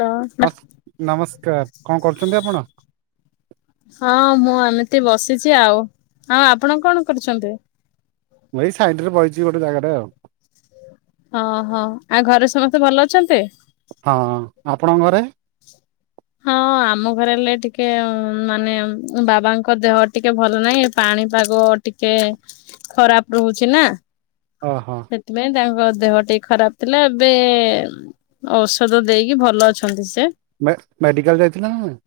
Hello ମଶ ନମସ୍କାର କଣ କରୁଚନ୍ତି ଆପଣ? ହଁ ମୁଁ ଏମିତି ବସିଛି ଆଉ। ଆଉ ଆପଣ କଣ କରୁଛନ୍ତି? ମୁଁ ଏଇ ସାଇଡ ରେ ବଇଚି ଗୋଟେ ଜାଗାରେ ଆଉ। ହଁ ହଁ ଆଉ ଘରେ ସମସ୍ତେ ଭଲ ଅଛନ୍ତି? ହଁ ହଁ ଆପଣଙ୍କ ଘରେ। ହଁ ଆମ ଘରେ ହେଲେ ଟିକେ ମାନେ ବାବାଙ୍କ ଦେହ ଟିକେ ଭଲ ନାହିଁ ପାଣିପାଗ ଟିକେ ଖରାପ ରହୁଛି ନାଁ। ଓ ହଁ। ସେଥିପାଇଁ ତାଙ୍କ ଦେହ ଟିକେ ଖରାପ ଥିଲା। ଏବେ ଔଷଧ ଦେଇକି ଭଲ ଅଛନ୍ତି ସେ। ମେଡ ମେଡିକାଲ ଯାଇଥିଲେ ନାଁ ନାହିଁ।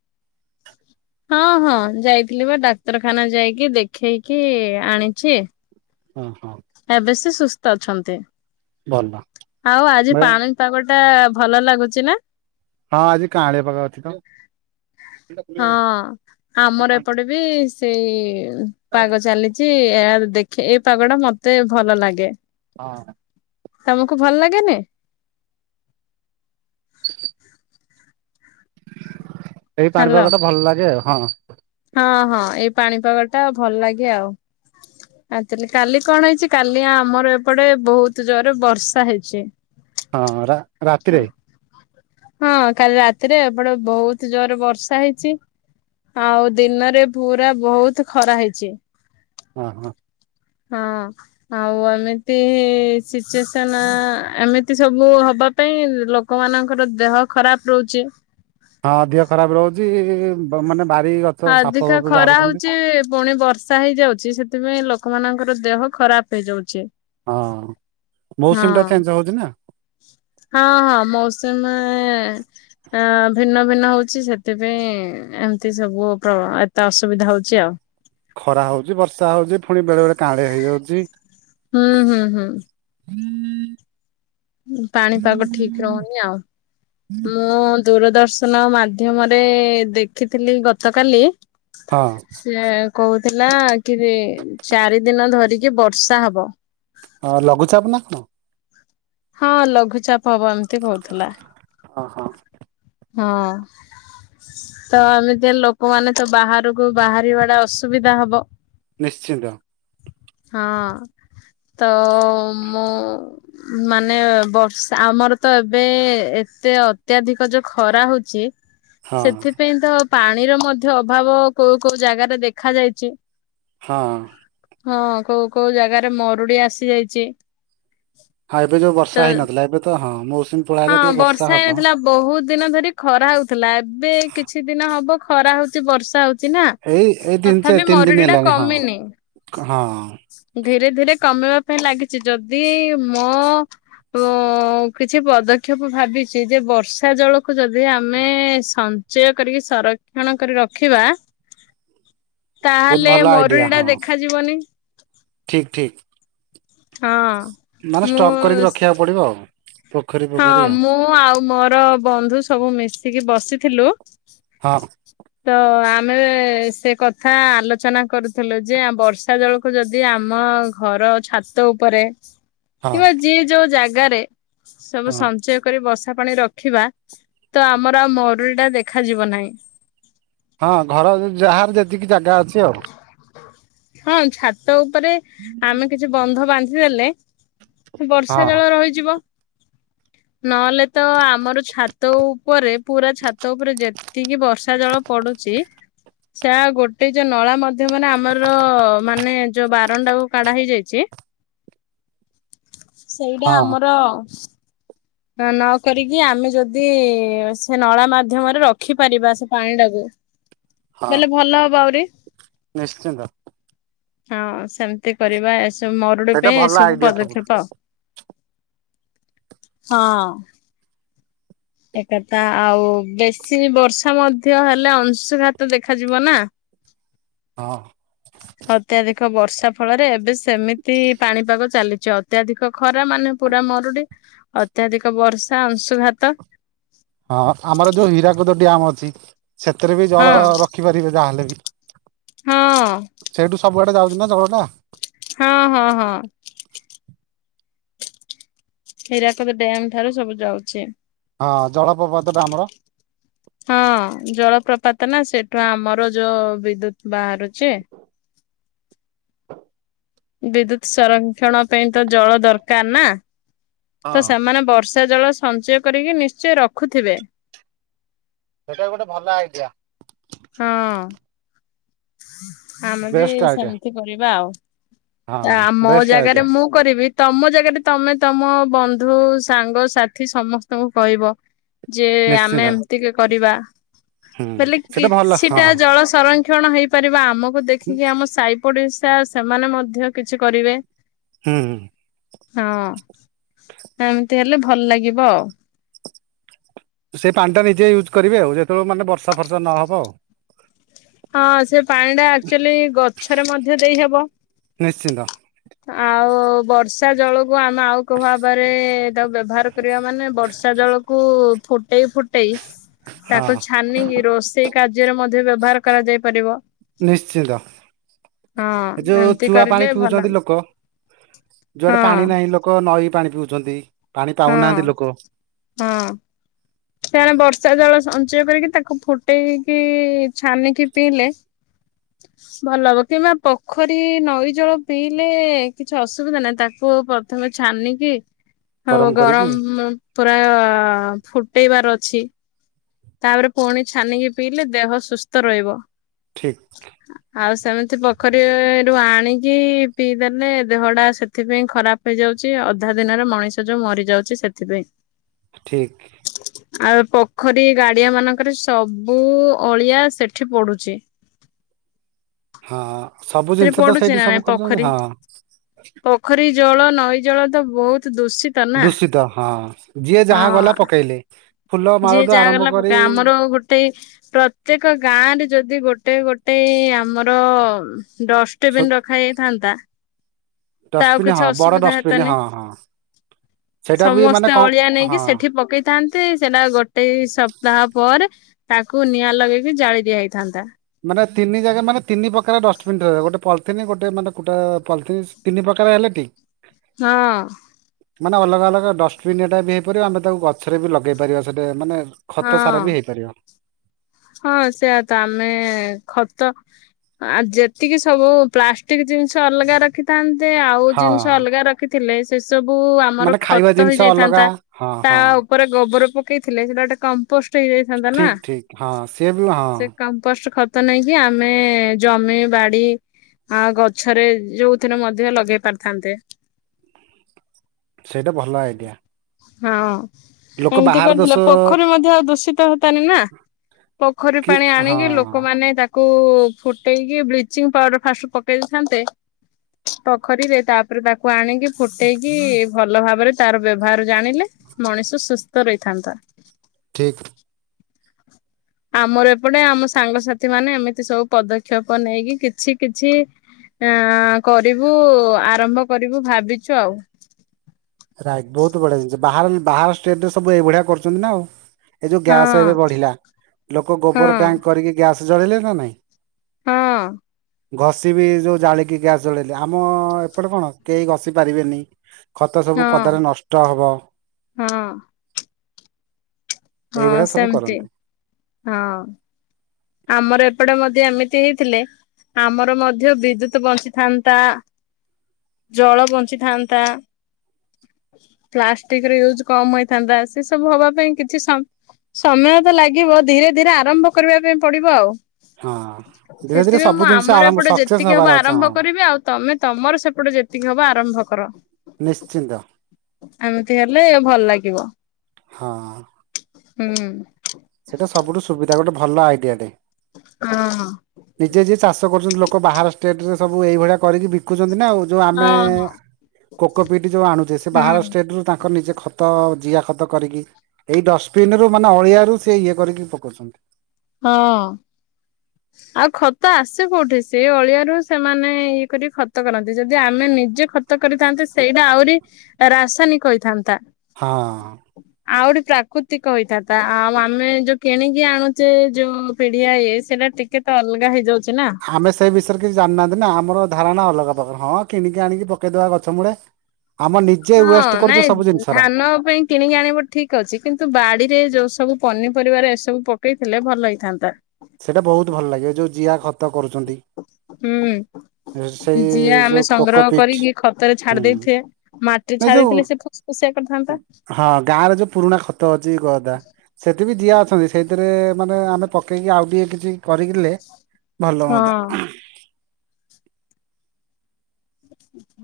ସେ [inaudible] ଅଁ ହଁ। ଯାଇଥିଲି ବା ଡାକ୍ତରଖାନା ଯାଇକି ଦେଖେଇକି ଆଣିଛି। ହଁ ହଁ। ଏବେ ସେ ସୁସ୍ଥ ଅଛନ୍ତି। ଭଲ ଆଉ ଆଜି ମେ ପାଣି ପାଗଟା ଭଲ ଲାଗୁଛି ନାଁ। ହଁ ଆଜି କାହାଳିଆ ପାଗ ଅଛି ତ। ହଁ ଆମର ଏପଟେ ବି ସେଇ ପାଗ ଚାଲି ଏଁ ଆରେ ଦେଖେ ଏଇ ପାଗ ଟା ମୋତେ ଭଲ ଲାଗେ। ହଁ। ତମକୁ ଭଲ ଲାଗେନି? ହ। ଏଇ ହାଲୋ ପାଣିପାଗ ଟା ଭଲ ଲାଗେ ଆଉ ହଁ। ହଁ ହଁ। ଏଇ ପାଣିପାଗ ଟା ଭଲ ଲାଗେ ଆଉ। ଆକଚ୍ୟୁଲି କାଲି କଣ ହେଇଛି? କାଲି ଆମର ଏପଟେ ବହୁତ ଜୋରରେ ବର୍ଷା ହେଇଛି। ହଁଅଁ ରା ରାତିରେ। ହଁ କାଲି ରାତିରେ ଏପଟେ ବହୁତ ଜୋରରେ ବର୍ଷା ହେଇଛି। ଆଉ ଦିନରେ ପୁରା ବହୁତ ଖରା ହେଇଛି। ହଁ ହଁ। ହଁ। ଆଉ ଏମିତି ସେଚ୍ୟୁସନ ଏମିତି ସବୁ ହବା ପାଇଁ ଲୋକମାନଙ୍କ ତାଙ୍କର ଦେହ ଖରାପ ରହୁଛି। ହଁ ଦେହ ଖରାପ ରହୁଛି। ବାର ମାନେ ବାରି ରଖ। ଅଧିକ ଖରା ହଉଛି। ପୁଣି ବର୍ଷା ବର୍ଷା ହେଇଯାଉଛି ସେଥିପାଇଁ ଲୋକମାନଙ୍କର ଦେହ ଖରାପ ହେଇଯାଉଛି। ହଁ ହଁ ମୌସୁମି ଟା ଚେଞ୍ଜ ହଉଛି ନାଁ। ହଁ ହଁ ମୌସୁମି ବା ହେଁ ଆଁ ଭିନ୍ନ ଭିନ୍ନ ହଉଛି ସେଥିପାଇଁ ଏମିତି ସବୁ ତ ଏତେ ଅସୁବିଧା ହଉଛି ଆଉ। ଖରା ହଉଛି ବର୍ଷା ହଉଛି ପୁଣି ବେଳେ ବେଳେ କାଆଁଳିଆ ହେଇଯାଉଛି। ଉଁ ହୁଁ ହୁଁ। ହୁଁ। ପାଣିପାଗ ଠିଁକ ରହୁନି ଆଉ ମୁଁ ଦୂରଦର୍ଶନ ମାଧ୍ୟମରେ ଦେଖିଥିଲି ଗତକାଲି ହଁ। ସେ କହୁଥିଲା କି ଚାରି ଦିନ ଧରିକି ବର୍ଷା ହବ। ହଁ ଲଂଘୁଚାପ ନାଁ କଣ? ହଁ ଲଂଘୁଚାପ ହବ ଏମିତି କହୁଥିଲା। ଅଁ ହଁ। ହଁ। ତ ଏମିତି ଲୋକମାନେ ତ ବାହାରକୁ ବାହାରିବା ଟା ଅସୁବିଧା ହବ। ନିଶ୍ଚିନ୍ତ। ହଁ ତ ମୁଁ ମାନେ ବର୍ଷା ଆମର ତ ଏବେ ଏତେ ଅତ୍ୟାଧିକ ଯ ଖରା ହଉଛି ହଁ। ସେଥିପାଇଁ ତ ପାଣିର ମଧ୍ୟ ଅଭାବ କୋଉ କୋଉ ଜାଗାରେ ଦେଖା ଯାଇଚି। ହଁ। ହଁ କୋଉ କୋଉ ଜାଗାରେ ମରୁଡି ଆସି ଯାଇଚି। ହଁ ଏବେ ଯୋଉ ବର୍ଷା ହେଇନଥିଲା ଏବେ ତ ହଁ ମୌସୁମୀ। ହଁ ପଳେଇଆଇଲା ଟିକେ ବର୍ଷା ହବ। ହେଇନଥିଲା ବହୁତ ଦିନ ଧରି ଖରା ହଉଥିଲା ଏବେ କିଛି ଦିନ ହବ ଖରା ହଉଛି ବର୍ଷା ହଉ ଚିନା ଏଇ ଏଇ ତିନି ଚା ତଥାପି ତିନି ଦିନ ମରୁଡ଼ିଟା ହେଲାଣି ହଁ କମିନି। ହଁ ଧୀରେ ଧୀରେ କମେଇବା ପାଇଁ ଲାଗିଛି ଯଦି ମୋ କିଛି କି ପଦକ୍ଷେପ ଭାବିଛି ଯେ ବର୍ଷା ଜଳକୁ ଯଦି ଆମେ ସଞ୍ଚୟ କରିକି ସର କ୍ଷଣ କରି ରଖିବା ବହୁତ ତାହେଲେ ଭଲ ମରୁଡ଼ି ଟା ଦେଖାଯିବନି। ଠିକ୍ ଠିକ୍। ହଁ। ମାନେ ମୁଁ ଷ୍ଟକ୍ କରିକି ରଖିବାକୁ ପଡିବ ଆଉ। ପୋଖରୀ ହଁ ପୋଖରୀ ଆଉ ମୁଁ ଆଉ ମୋର ବନ୍ଧୁ ସବୁ ମିଶିକି ବସିଥିଲୁ। ହଁ। ତ ଆମେ ସେ କଥା ଆଲୋଚନା କରୁଥିଲୁ ଯେ ଆ ବର୍ଷା ଜଳକୁ କୁ ଯଦି ଆମ ଘର ଛାତ ଉପରେ ହଁ କିମ୍ବା ଯିଏ ଯୋଉ ଜାଗାରେ ସବୁ ହଁ ସଞ୍ଚୟ କରି ବର୍ଷା ପାଣି ରଖି ରଖିବା ତ ଆମର ଆଉ ମରୁଡ଼ି ଟା ଦେଖାଯିବ ନାହିଁ। ହଁ ଘର ଯାହାର ଯେତିକି ଜାଗା ଅଛି ଆଉ। ହଁ ଛାତ ଉପରେ ଆମେ କିଛି ବନ୍ଧ ବାନ୍ଧିଦେଲେ ହଁ ବର୍ଷା ଜଳ ରହିଯିବ। ନହେଲେ ତ ଆମର ଛାତ ଉପରେ ପୁରା ଛାତ ଉପରେ ଯେତ ଏତିକି ବର୍ଷା ଜଳ ପଡୁଛି ସେ ଗୋଟେ ଯୋଉ ନଳା ମଧ୍ୟ ମାନେ ଆମର ମାନେ ଯୋଉ ବାରଣ୍ଡାକୁ କାଢା ହେଇଯାଇଛି। ସେଇଟା ହଁ ଆମର ନ କରିକି ଆମେ ଯଦି ସେ ନଳା ମାଧ୍ୟମରେ ରଖିପାରିବା ସେ ପାଣି ଟାକୁ ହଁ ହେଲେ ଭଲ ହବ ଆହୁରି। ନିଶ୍ଚିନ୍ତ। ହଁ ସେମିତି କରିବା ଏସବୁ ମରୁଡି ସେଇଟା ପାଇଁ ଭଲ ଏସବୁ ଆଇଡିଆ ସବୁଠୁ ପଦକ୍ଷେପ ଆ ହଁ। ଏକଥା ଆଉ ବେଶୀ ବର୍ଷା ମଧ୍ୟ ହେଲେ ଅଂଶୁଘାତ ଦେଖାଯିବ ନା। ହଁ। ଅତ୍ୟଧିକ ବର୍ଷା ଫଳରେ ଏବେ ସେମିତି ପାଣିପାଗ ଚାଲିଛି ଅତ୍ୟଧିକ ଖରା ମାନେ ପୁରା ମରୁଡି ଅତ୍ୟାଧିକ ବର୍ଷା ଅଂଶୁଘାତ। ହଁ ଆମର ଯୋଉ ହୀରାକୁଦ ଡ୍ୟାମ୍ ଅଛି। ସେଥିରେ ବି ହଁ ଜଳ ରଖିପାରିବେ ଯାହାହେଲେ ବି। ହଁ ହଁ ସେଇଠୁ ସବୁଆଡେ ଯାଉଛି ନା ଜଳଟା ହଁ ହଁ ହଁ। ହୀରାକଦ ଡ୍ୟମ୍ ଠାରୁ ସବୁ ଯାଉଚି। ହଁ ଜଳପ୍ରପାତ ଟା ଆମର। ହଁ ଜଳପ୍ରପାତ ନା ସେଠୁ ଆମର ଯୋଉ ବିଦ୍ୟୁତ ବାହାରୁଚି। ବିଦ୍ୟୁତ୍ ସଂରକ୍ଷଣ ପାଇଁ ତ ଜଳ ଦରକାର ନା ହଁ ତ ସେମାନେ ବର୍ଷ ସେ ଜଳ ସଞ୍ଚୟ କରିକି ନିଶ୍ଚୟ ରଖୁଥିବେ। ସେଇଟା ଗୋଟେ ଭଲ ଆଇଡିଆ। ହଁ। ଆମେ ବି ବେଷ୍ଟ ଆଇଡିଆ ସେମିତି କରିବା ଆଉ ହଁ ତା ମୋ ବେଷ୍ଟ ଜାଗାରେ ଆଇଡିଆ ମୁଁ। କରିବି ତମ ଜାଗାରେ ତମେ ତମ ବନ୍ଧୁ ସାଙ୍ଗସଥି ସମସ୍ତଙ୍କୁ କହିବ। ଯେ ଆମେ ନିଶ୍ଚିନ୍ତ ଏମିତିକି କରିବା। ହୁଁ ବଲି ସେଇଟା ଭଲ କିଛିଟା ହଁ। ଜଳ ସଂରକ୍ଷଣ ହେଇପାରିବ ଆମକୁ ଦେଖିକି ଆମ ସାଇ ପଡିଶା ସେମାନେ ମଧ୍ୟ କିଛି କରିବେ। ହୁଁ ହୁଁ। ହଁ ଏମିତି ହେଲେ ଭଲ ଲାଗିବ। ସେ ପାଣି ଟା ନିଜେ ୟୁଜ୍ କରିବେ ଆଉ ଯେତେଳୁ ମାନେ ବର୍ଷା ଫର୍ଷା ନହବ। ହଁ ସେ ପାଣି ଟା ଆକୁଚାଲି ଗଛରେ ମଧ୍ୟ ଦେଇହବ। ନିଶ୍ଚିନ୍ତ। ଆଉ ବର୍ଷ ର୍ଷା ଜଳକୁ ଆମେ ଆଉ କୋଉ ଭାବରେ ତାକୁ ବ୍ୟବହାର କରିବା ମାନେ ବର୍ଷା ଜଳକୁ ଫୁଟ୍ ଏଇ ଫୁଟେଇସି ତାକୁ ହଁ ଛାନିକି ରୋଷେଇ କାର୍ଯ୍ୟରେ ମଧ୍ୟ ବ୍ୟବହାର କରାଯାଇ ପାରିବ। ନିଶ୍ଚିନ୍ତ ହଁ ଏ ଯୋଉ ଏମିତି ଚୁଆ କରିଲେ ପାଣି ଭଲ ପିଉଚନ୍ତି ଲୋକ। ଯୁଆଡେ ହଁ ପାଣି ନାହିଁ ଲୋକ ନଈ ପାଣି ପିଉଚନ୍ତି ପାଣି ହଁ ପାଉନାହାନ୍ତି ଲୋକ। ହଁ। ସେମାନେ ବର୍ଷା ଜଳ ସଞ୍ଚୟ କରିକି ତାକୁ ଫୁଟେଇକି ଛାନିକି ପିଇଲେ। ଭଲ ହବ କିମ୍ବା ପୋଖରୀ ନଈ ଜଳ ପିଇଲେ କିଛି ଅସୁବିଧା ନାହିଁ ତାକୁ ପ ତମେ ଛାନିକି ହବ ଗରମ କରିକି ଗରମ ପୁରା ଫୁଟେଇବାର ଅଛି। ତାପରେ ପୁଣି ଛାନିକି ପିଇଲେ ଦେହ ସୁସ୍ଥ ରହିବ। ଠିକ୍। ଆଉ ସେମିତି ପୋଖରୀରୁ ଆଣିକି ପିଇଦେନେ ଦେହଟା ସେଥିପାଇଁ ଖରାପ। ହେଇଯାଉଛି ଅଧା ଦିନରେ ମଣିଷ ଯୋଉ ମରିଯାଉଛି ସେଥିପାଇଁ। ଠିକ୍। ଆଉ ପୋଖରୀ ଗାଡିଆ ମାନଙ୍କରେ ସବୁ ଅଳିଆ ସେଠି ପଡୁଛି। ହଁ ସବୁ ଜିନିଷ ତ ପଡୁଛି ସେଠି ନା ନାଇଁ ସବୁ ଖୋଲଦଉ ପୋଖରୀ ହଁ। ପୋଖରୀ ଜଳ ନଈ ଜଳ ତ ବହୁତ ଦୂଷି ଦୂଷିତ ହଁ ଯିଏ ଯାହା ଗଲା ପକେଇଲେ। ଫୁଲ ଯିଏ ମାଳଠୁ ଯାହା ଆରମ୍ଭ ଗଲା କରି ପକା ଆମର ଗୋଟେ ପ୍ର ପ୍ରତ୍ୟେକ ଗାଁ ରେ ଯଦି ଗୋଟେ ଗୋଟେ ଆମର ଡସ୍ ଡଷ୍ଟବିନ୍ ରଖା ହୋଇଥାନ୍ତା ତା ଆଉ ଡଷ୍ଟବିନ କିଛି ହଁ ବଡ ଅସୁବିଧା ଡଷ୍ଟବିନ ହେତାନି। ହଁ ହଁ ସେଇଟା ବି ମାନେ ସମସ୍ତେ କଣ ଅଳିଆ ହଁ ନେଇକି ସେଠି ପକେଇ ଥାନ୍ତେ ସେଟା ଗୋଟେଇ ସପ୍ତାହ ପରେ ତାକୁ ନିଆଁ ଲଗେଇକି ଜାଳି ଦିଆ ହେଇଥାନ୍ତା। ମାନେ ତିନି ଜାଗା ମାନେ ତିନି ପ୍ରକାର ଡଷ୍ଟବିନ୍ ଗୋଟେ ପଥଲିନ୍ ଗୋଟେ ମାନେ କୁଟା ପଥଲିନ୍ ତିନି ପ୍ରକାର ହେଲେ ଠିକ୍। ହଁ। ମାନେ ଅଲଗା ଅଲଗା ଡଷ୍ଟବିନ୍ ଏଟା ବି ହେଇପାରିବ ଆମେ ତାକୁ ଗଛରେ ବି ଲଗେଇ ପାରିବା ସେଇଟା ମାନେ ହଁ। ଖତ ସାର ବି ହେଇପାରିବ। ହଁ ସେଇଆ ତ ଆମେ ଖତ। ଆ ଯେତିକି ସବୁ ପ୍ଲାଷ୍ଟିକ୍ ଜିନିଷ ଅଲଗା ରଖିଥାନ୍ତେ ଆଉ ଜିନିଷ ହଁ ଅଲଗା ରଖ ରଖି ଥିଲେ ସେ ସବୁ ଆମର ମାନେ ଖାଇବା ଖତ ଜିନିଷ ଅଲଗା ହେଇଯାଇଥାନ୍ତା ହଁ ତା ହଁ ଉପ ଉପରେ ଗୋବର ପକେଇଥିଲେ ସେଟା ଗୋଟେ କମ୍ପୋଷ୍ଟ ହେଇଯାଇଥାନ୍ତା ନା। ଠିକ୍ ଠିକ୍ ହଁ ସିଏ ବି ହଁ ସେ କମ୍ପୋଷ୍ଟ ଖତ ନେଇକି ଆମେ ଜମି ବାଡି ଆ ଗଛରେ ଯୋଉଥିରେ ମଧ୍ୟ ଲଗେଇ ପାରିଥାନ୍ତେ। ସେଇଟା ଭଲ ଆଇଡ଼ିଆ। ହଁ, ଏମିତି ଦେଶ କରିଦେଲେ ପୋଖରୀ ମଧ୍ୟ ଆଉ ଦୂଷିତ ହୁଅନ୍ତା ନି ନା। ପୋଖରୀ କି ପାଣି ହଁ ଆଣିକି ଲୋକମାନେ ତାକୁ କୁ ଫୁଟେଇକି ବ୍ଲିଚିଂ ପାଉଡର ଫାଷ୍ଟ ପକେଇ ଦେଇଥାନ୍ତେ। ପୋଖରୀରେ ତାପରେ ତାକୁ ଆଣିକି ଫୁଟେଇକି ଭଲ ଭାବରେ ତାର ବ୍ୟବହାର ଜାଣିଲେ। ମଣିଷ ସୁସ୍ଥ ରହିଥାନ୍ତା। ଠିକ୍। ଆମର ଏପଟେ ଆମ ସାଙ୍ଗସାଥି ମାନେ ଏମିତି ସବୁ ପଦକ୍ଷେପ ନେଇକି କିଛି କିଛି ଆ କରିବୁ ଆରମ୍ଭ କରିବୁ ଭାବିଛୁ ଆଉ। ରାଇଟ ବହୁତ ବଢିଆ ଜିନିଷ ବାହ ବାହାର ଷ୍ଟେଟ ରେ ସବୁ ଏଇଭଳିଆ କରଛନ୍ତି ନା ଆଉ। ଏ ଯୋଉ ହଁ ଗ୍ୟାସ ଏବେ ବଢିଲା ଲୋକ ହଁ ଗୋବର ଟ୍ୟାଙ୍କ କରିକି ଗ୍ୟାସ ଜଳିଲେ ନା ନାଇଁ। ହଁ। ଘଷି ବିି ଯୋଉ ଜାଳିକି ଗ୍ୟାସ୍ ଜଳେଇଲେ ଆମ ଏପଟେ କଣ କେହି ଘଷି ପାରିବେନି। ଖତ ସବୁ ହଁ ପଦାରେ ନଷ୍ଟ ହବ। ହଁ ହଁ, ଏଇଭଳିଆ ସବୁ ସେମିତି କରନ୍ତି ହଁ। ଆମର ଏପଟେ ମଧ୍ୟ ଏମିତି ହେଇଥିଲେ ଆମର ମଧ୍ୟ ବିଦୁତ୍ ବଞ୍ଚିଥାନ୍ତା ଜଳ ବଞ୍ଚିଥାନ୍ତା। ପ୍ଲାଷ୍ଟିକ ରେ ୟୁଜ କମ ହେଇଥାନ୍ତା ସେ ସବୁ ହବା ପାଇଁ କିଛି ସମ୍ ସମୟ ତ ଲାଗିବ ଧୀରେ ଧୀରେ ଆରମ୍ଭ କରିବା ପାଇଁ ପଡିବ ଆଉ। ହଁ। ଧୀରେ ଧୀରେ ସେଥିପାଇଁ ସବୁ ମୁଁ ଜିନିଷ ଆମର ଆରମ୍ଭ ଏପଟେ ସକ୍ସେସ୍ ଯେତିକି ହବାର ହବ ଅଛି ହଁ ଆରମ୍ଭ କରିବି ଆଉ ତମେ ତମର ସେପଟେ ଯେତିକି ହବ ଆରମ୍ଭ କର। ନିଶ୍ଚିନ୍ତ। ଏମିତି ହେଲେ ଭଲ ଲାଗିବ। ହଁ। ହୁଁ, ହୁଁ। ସେଇଟା ସବୁଠୁ ସୁବିଧା ଗୋଟେ ଭଲ ଆଇଡିଆ ଟେ। ହଁ, ଅ। ନିଜେ ଯିଏ ଚାଷ କରୁଛନ୍ତି ଲୋକ ବାହାର ଷ୍ଟେଟ ରେ ସବୁ ଏଇଭଳିଆ କରିକି ବିକୁଛନ୍ତି ନା ଆଉ। ଯୋଉ ହଁ ଆମେ ହଁ କୋକୋପିଟ ଯୋଉ ଆଣୁଛେ ସେ ବାହାର ହୁଁ ଷ୍ଟେଟ ରୁ ତାଙ୍କ ନିଜେ ଖ ତ ଜିଆଖତ କରିକି ଏଇ ଡଷ୍ଟବିନ୍ ରୁ ମାନେ ଅଳିଆ ରୁ ସେଇଏ କରିକି ପକଉଛନ୍ତି। ହଁ। ଆଉ ଖତ ଆସେ କୋଉଠି ସେ ଅଳିଆରୁ ସେମାନେ ଇଏ କରି ଖତ କରନ୍ତି ଯଦି ଆମେ ନିଜେ ଖ ଖତ କରିଥାନ୍ତେ ସେଇଟା ଆହୁରି ରାସାୟନିକ ହୋଇଥାନ୍ତା। ହଁ। ଆଉ ଗୋଟେ ପ୍ରାକୃତିକ ହେଇଥାନ୍ତା ଆଉ ଆମେ ଯୋଉ କିଣିକି ଆଣୁ ସେ ଯୋଉ ପିଢଆ ଇଏ ସେଇଟା ଟିକେ ତ ଅଲଗା ହେଇଯାଉଛି ନା। ଆମେ ସେଇ ବିଷୟରେ କିଛି ଜାଣି ନାହାନ୍ତି ନା ଆମର ଧାରଣା ଅଲଗା ପ୍ରକାର ହଁ କିଣିକି ଆଣିକି ପକେଇଦବା ଗଛ ମୂଳେ। ଆମ ନିଜେ ହଁ ୱେଷ୍ଟ ନାଇଁ କରୁଛୁ ସବୁ ଜିନିଷ ଗୁରା। ଧାନ ପାଇଁ କିଣିକି ଆଣିବ ଠିକ୍ ଅଛି କିନ୍ତୁ ବାଡିରେ ଯୋଉ ସବୁ ପନିପରିବାରେ ଏସବୁ ପକେଇଥିଲେ ଭଲ ହେଇଥାନ୍ତା ସେଇଟା ବହୁତ ଭଲ ଲାଗେ ଯୋଉ ଜିଆଁ ଖତ କରୁଚନ୍ତି। ହୁଁ। ଯିଆଁ ଯୋଉ ଆମେ ସଂଗ୍ରହ କୋକୋପିଟ୍ କରିକି ଖତରେ ହୁଁ ଛାଡି ଦେଇଥେ। ମାଟି ଏ ଯୋଉ ଛାଡିଥିଲେ ସେ ଫୁସ୍ ଫୁସିଆ କରିଥାନ୍ତା। ହଁ ଗାଁରେ ଯୋଉ ପୁରୁଣା ଖତ ଅଛି କଦା ସେଠି ବି ଯିଆଁ ଅଛନ୍ତି ସେଇଥିରେ ମାନେ ଆମେ ପକେଇକି ଆଉ ଟିଏ କିଛି କରିକିଲେ ଭଲ ହଁ। ହୁଅନ୍ତା।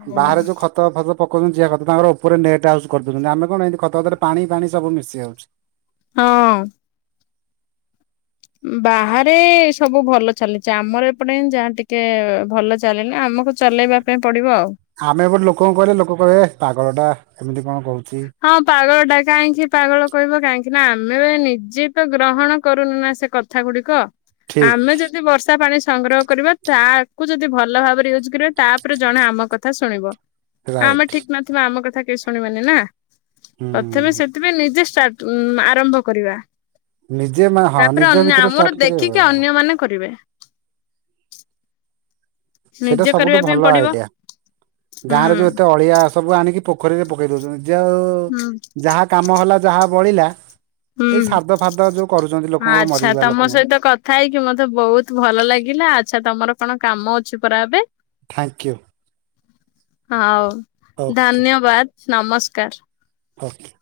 ହୁଁ। ବାହାରେ ଯୋଉ ଖତ୍ ତ ଭଲ ପକଉଚନ୍ତି ଯିଆ ଖତ ତାଙ୍କର ଉପରେ ନେଟ୍ ହାଉସ୍ କରିଦଉଚନ୍ତି ଆମେ କଣ ଏତି ଖତ ଗଦାରେ ପାଣି ଫାଣି ସବୁ ମିଶି ଯାଉଚି। ହଁ। ବାହାରେ ସବୁ ଭଲ ଚାଲିଚି ଆମର ଏପଟେ ଯାହା ଟିକେ ଭଲ ଚାଲିଲେ ଆମକୁ ଚଲେଇବା ପାଇଁ ପଡିବ ଆଉ। ଆମେ ଏପଟେ ଲୋକଙ୍କୁ କହିଲେ ଲୋକ କହିବେ ପାଗଳ ଟା ଏମିତି କଣ କହୁଚି। ହଁ ପାଗଳ ଟା କାହିଁକି ପାଗଳ କହିବେ କାହିଁକି ନା ଆମେ ବା ନିଜେ ତ ଗ୍ରହଣ କରୁନୁ ନା ସେ କଥ୍ କଥା ଗୁଡିକ। ଆମେ ଠିକ ଯଦ୍ ଯଦି ବର୍ଷା ପାଣି ସଂଗ୍ରହ କରିବା ତାକୁ ଯଦି ଭଲ ଭାବରେ ଇଉଜ୍ କରିବେ ତାପରେ ଜଣେ ଆମ କଥା ଶୁଣିବ। କାଇଁ ଆମେ ରାଇଟ ଠିକ୍ ନଥିବା ଆମ କଥା କେହି ଶୁଣିବେନି ନା। ପ୍ରଥମେ ହୁଁ ସେଥିପାଇଁ ନିଜେ ଷ୍ଟାଟ୍ ଆରମ୍ଭ କରିବା। ନିଜେ ମା ହଁ ତାପରେ ନିଜ ଅନ୍ୟ ଭିତରୁ ଷ୍ଟାର୍ଟ ଆମର କରିବା ଦେଖିକି ଅନ୍ୟ ମାନେ କରିବେ। ସେଇଟା ନିଜେ ସବୁଠୁ କରିବା ପାଇଁ ଭଲ ପଡିବ ଆଇଡିଆ ଗାଁ ହୁଁ ରେ ଯୋଉ ଏତେ ଅଳିଆ ସବୁ ଆଣିକି ପୋଖରୀରେ ପକେଇ ଦଉସନ୍ତି ଯୋଉ ହୁଁ ଯାହା କାମ ହେଲା ଯାହା ବଳିଲା। ହୁଁ ଏଇ ସାଦ ଫାଦ ଯୋଉ କରୁଚନ୍ତି ଲୋକଙ୍କର ଆଚ୍ଛା ମରିବା ତମ ଲୋକଙ୍କର। ସହିତ କଥା ହେଇକି ମତେ ବହୁତ ଭଲ ଲାଗିଲା। ଆଚ୍ଛା ତମର କଣ କାମ ଅଛି ପରା ଏବେ? Thank you. ହଉ ଓକେ ଧନ୍ୟବାଦ୍ ନମସ୍କାର୍। ହୋକେ।